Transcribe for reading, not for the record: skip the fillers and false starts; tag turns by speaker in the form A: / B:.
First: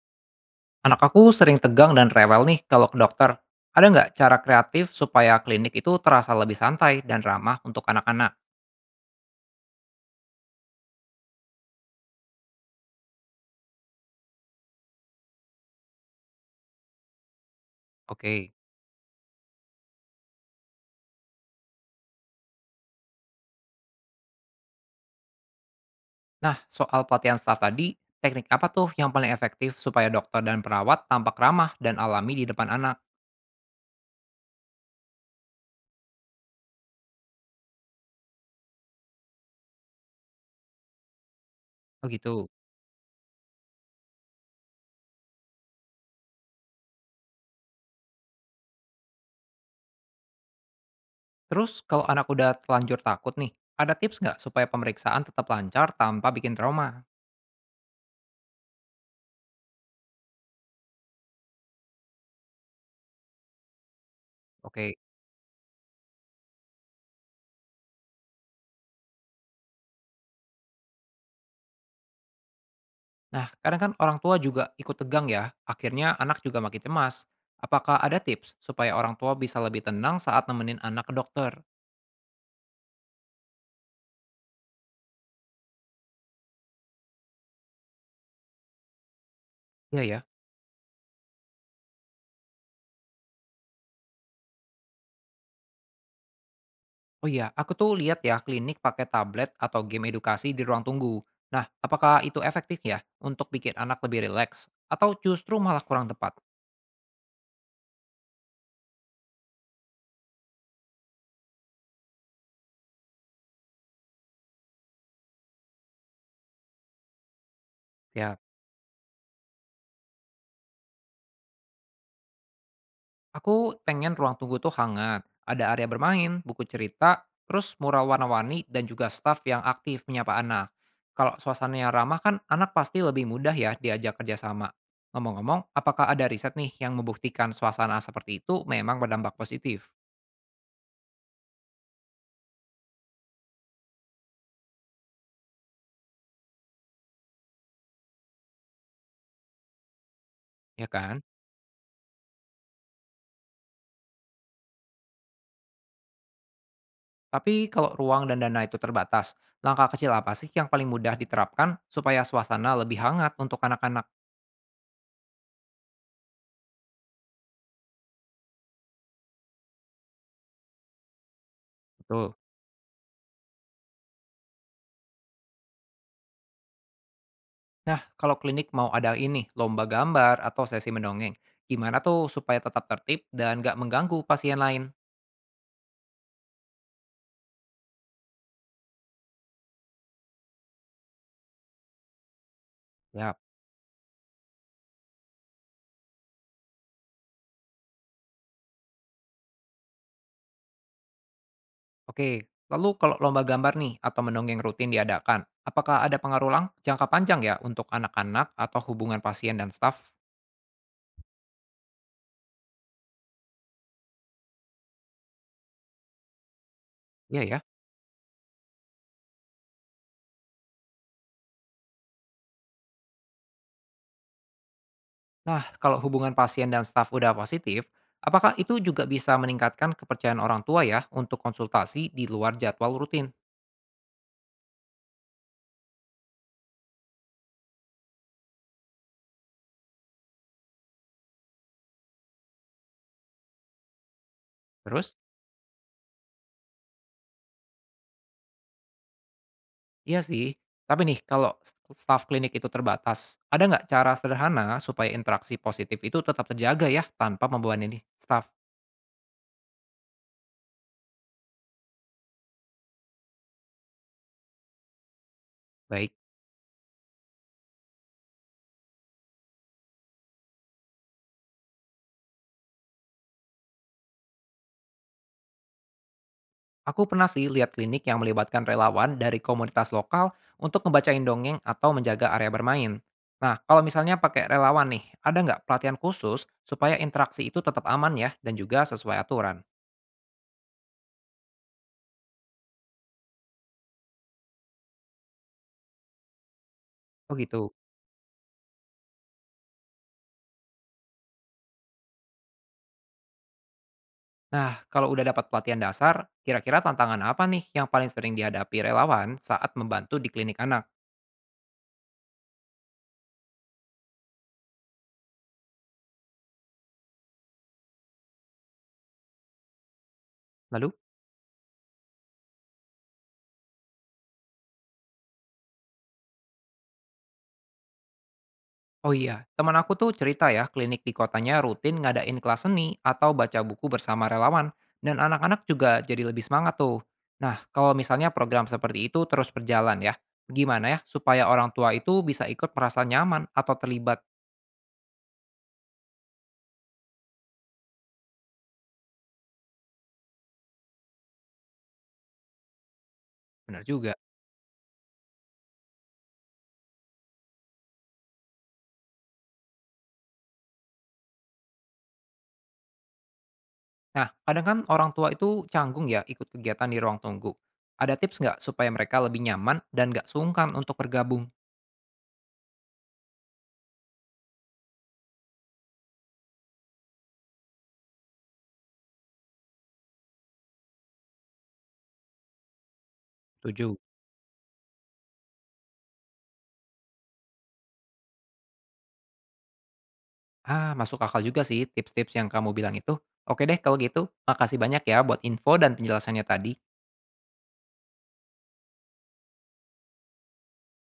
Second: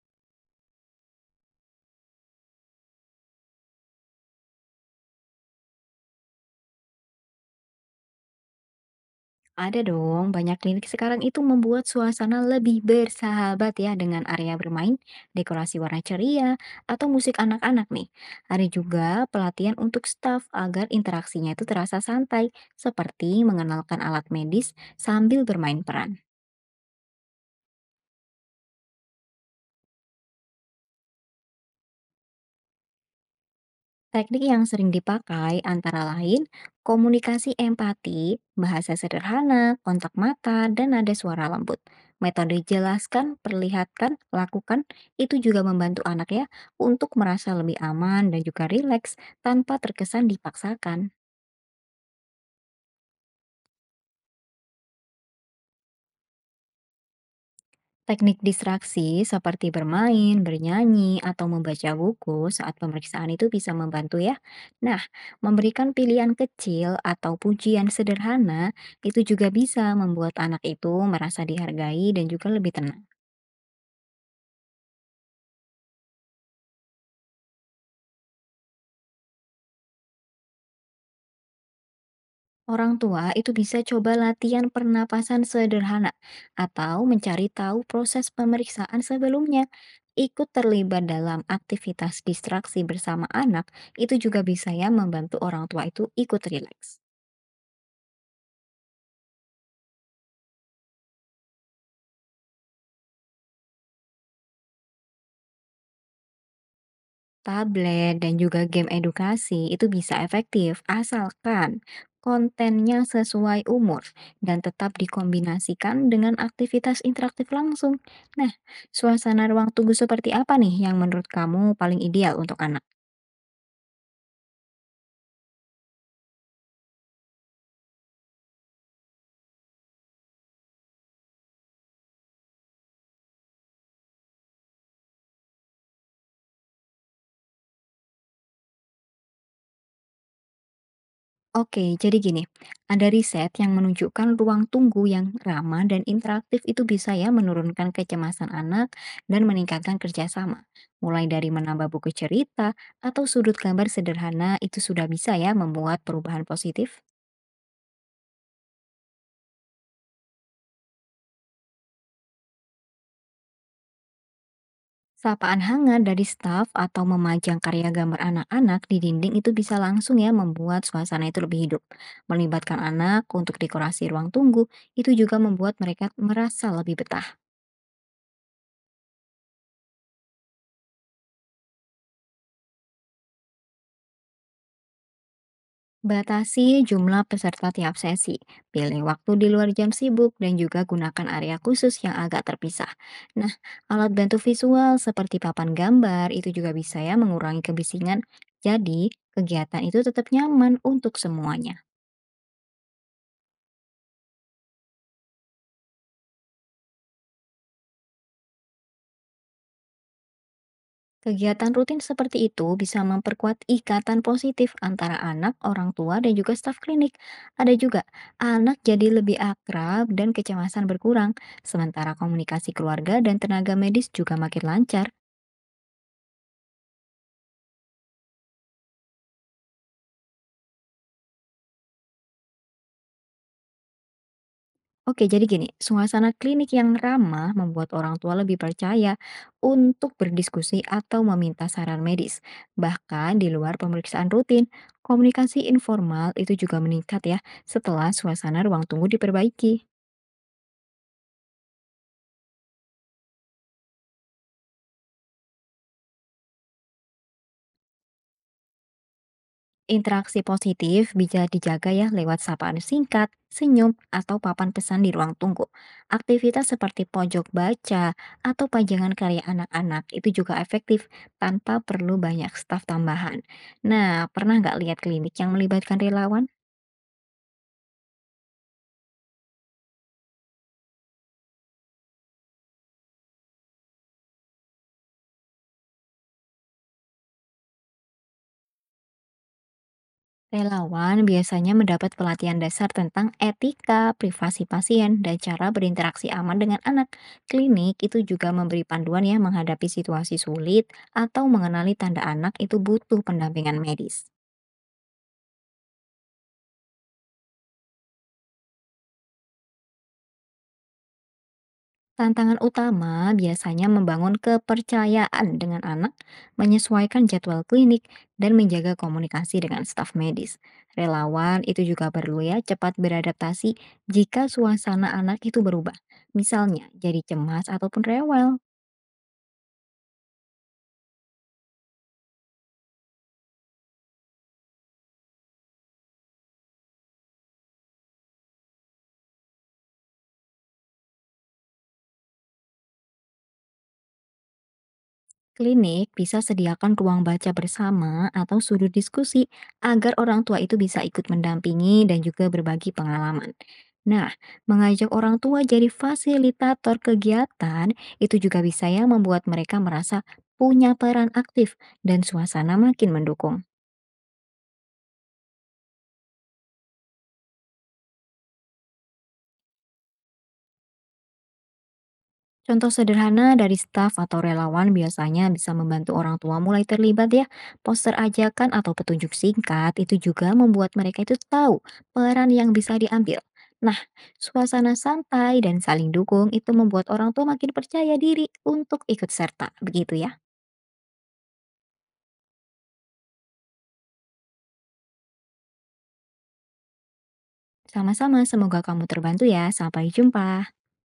A: Anak aku sering tegang dan rewel nih kalau ke dokter. Ada nggak cara kreatif supaya klinik itu terasa lebih santai dan ramah untuk anak-anak?
B: Ada dong, banyak klinik sekarang itu membuat suasana lebih bersahabat ya dengan area bermain, dekorasi warna ceria, atau musik anak-anak nih.
A: Oke.
B: Ada juga pelatihan untuk staf agar interaksinya itu terasa santai, seperti mengenalkan alat medis sambil bermain peran.
A: Nah, soal pelatihan staff tadi, teknik apa tuh yang paling efektif supaya dokter dan perawat tampak ramah dan alami di depan anak?
B: Teknik yang sering dipakai antara lain komunikasi empati, bahasa sederhana, kontak mata, dan nada suara lembut.
A: Oh gitu.
B: Metode jelaskan, perlihatkan, lakukan itu juga membantu anak ya untuk merasa lebih aman dan juga rileks tanpa terkesan dipaksakan.
A: Terus kalau anak udah telanjur takut nih, ada tips nggak supaya pemeriksaan tetap lancar tanpa bikin trauma?
B: Teknik distraksi seperti bermain, bernyanyi, atau membaca buku saat pemeriksaan itu bisa membantu ya.
A: Oke.
B: Nah, memberikan pilihan kecil atau pujian sederhana itu juga bisa membuat anak itu merasa dihargai dan juga lebih tenang.
A: Nah, kadang kan orang tua juga ikut tegang ya, akhirnya anak juga makin cemas. Apakah ada tips supaya orang tua bisa lebih tenang saat nemenin anak ke dokter?
B: Orang tua itu bisa coba latihan pernapasan sederhana atau mencari tahu proses pemeriksaan sebelumnya.
A: Iya ya.
B: Ikut terlibat dalam aktivitas distraksi bersama anak itu juga bisa ya membantu orang tua itu ikut rileks.
A: Oh iya, aku tuh lihat ya klinik pakai tablet atau game edukasi di ruang tunggu. Nah, apakah itu efektif ya untuk bikin anak lebih rileks atau justru malah kurang tepat?
B: Tablet dan juga game edukasi itu bisa efektif asalkan kontennya sesuai umur dan tetap dikombinasikan dengan aktivitas interaktif langsung.
A: Ya.
B: Nah, suasana ruang tunggu seperti apa nih yang menurut kamu paling ideal untuk anak?
A: Aku pengen ruang tunggu tuh hangat, ada area bermain, buku cerita, terus mural warna-warni dan juga staff yang aktif menyapa anak. Kalau suasananya ramah kan anak pasti lebih mudah ya diajak kerjasama. Ngomong-ngomong, apakah ada riset nih yang membuktikan suasana seperti itu memang berdampak positif?
B: Oke, jadi gini, ada riset yang menunjukkan ruang tunggu yang ramah dan interaktif itu bisa ya menurunkan kecemasan anak dan meningkatkan kerjasama.
A: Ya kan?
B: Mulai dari menambah buku cerita atau sudut gambar sederhana itu sudah bisa ya membuat perubahan positif.
A: Tapi kalau ruang dan dana itu terbatas, langkah kecil apa sih yang paling mudah diterapkan supaya suasana lebih hangat untuk anak-anak?
B: Sapaan hangat dari staf atau memajang karya gambar anak-anak di dinding itu bisa langsung ya membuat suasana itu lebih hidup.
A: Betul.
B: Melibatkan anak untuk dekorasi ruang tunggu itu juga membuat mereka merasa lebih betah.
A: Nah, kalau klinik mau ada ini, lomba gambar atau sesi mendongeng, gimana tuh supaya tetap tertib dan nggak mengganggu pasien lain?
B: Batasi jumlah peserta tiap sesi, pilih waktu di luar jam sibuk, dan juga gunakan area khusus yang agak terpisah.
A: Ya.
B: Nah, alat bantu visual seperti papan gambar itu juga bisa ya mengurangi kebisingan. Jadi, kegiatan itu tetap nyaman untuk semuanya.
A: Oke, lalu kalau lomba gambar nih atau mendongeng rutin diadakan, apakah ada pengaruh jangka panjang ya untuk anak-anak atau hubungan pasien dan staf?
B: Kegiatan rutin seperti itu bisa memperkuat ikatan positif antara anak, orang tua, dan juga staf klinik.
A: Iya ya.
B: Ada juga anak jadi lebih akrab dan kecemasan berkurang, sementara komunikasi keluarga dan tenaga medis juga makin lancar.
A: Nah, kalau hubungan pasien dan staf udah positif, apakah itu juga bisa meningkatkan kepercayaan orang tua ya untuk konsultasi di luar jadwal rutin?
B: Oke, jadi gini, suasana klinik yang ramah membuat orang tua lebih percaya untuk berdiskusi atau meminta saran medis. Bahkan di luar pemeriksaan rutin,
A: Terus?
B: komunikasi informal itu juga meningkat ya setelah suasana ruang tunggu diperbaiki.
A: Iya sih, tapi nih kalau staf klinik itu terbatas, ada nggak cara sederhana supaya interaksi positif itu tetap terjaga ya tanpa membebani staf?
B: Interaksi positif bisa dijaga ya lewat sapaan singkat, senyum, atau papan pesan di ruang tunggu.
A: Baik.
B: Aktivitas seperti pojok baca atau pajangan karya anak-anak itu juga efektif tanpa perlu banyak staf tambahan. Nah, pernah nggak lihat klinik yang melibatkan relawan?
A: Aku pernah sih lihat klinik yang melibatkan relawan dari komunitas lokal untuk ngebacain dongeng atau menjaga area bermain. Nah, kalau misalnya pakai relawan nih, ada nggak pelatihan khusus supaya interaksi itu tetap aman ya dan juga sesuai aturan?
B: Relawan biasanya mendapat pelatihan dasar tentang etika, privasi pasien, dan cara berinteraksi aman dengan anak.
A: Oh gitu.
B: Klinik itu juga memberi panduan ya menghadapi situasi sulit atau mengenali tanda anak itu butuh pendampingan medis.
A: Nah, kalau udah dapat pelatihan dasar, kira-kira tantangan apa nih yang paling sering dihadapi relawan saat membantu di klinik anak?
B: Tantangan utama biasanya membangun kepercayaan dengan anak, menyesuaikan jadwal klinik, dan menjaga komunikasi dengan staf medis.
A: Lalu?
B: Relawan itu juga perlu ya cepat beradaptasi jika suasana anak itu berubah, misalnya jadi cemas ataupun rewel.
A: Oh iya, teman aku tuh cerita ya, klinik di kotanya rutin ngadain kelas seni atau baca buku bersama relawan, dan anak-anak juga jadi lebih semangat tuh. Nah, kalau misalnya program seperti itu terus berjalan ya, gimana ya supaya orang tua itu bisa ikut merasa nyaman atau terlibat?
B: Klinik bisa sediakan ruang baca bersama atau sudut diskusi agar orang tua itu bisa ikut mendampingi dan juga berbagi pengalaman.
A: Benar juga.
B: Nah, mengajak orang tua jadi fasilitator kegiatan itu juga bisa ya membuat mereka merasa punya peran aktif dan suasana makin mendukung.
A: Nah, kadang kan orang tua itu canggung ya ikut kegiatan di ruang tunggu. Ada tips nggak supaya mereka lebih nyaman dan nggak sungkan untuk bergabung?
B: Contoh sederhana dari staf atau relawan biasanya bisa membantu orang tua mulai terlibat ya. Poster ajakan atau petunjuk singkat itu juga membuat mereka itu tahu peran yang bisa diambil.
A: Tujuh.
B: Nah, suasana santai dan saling dukung itu membuat orang tua makin percaya diri untuk ikut serta. Begitu ya.
A: Ah, masuk akal juga sih tips-tips yang kamu bilang itu. Oke deh kalau gitu, makasih banyak ya buat info dan penjelasannya tadi.
B: Sama-sama, semoga kamu terbantu ya. Sampai jumpa.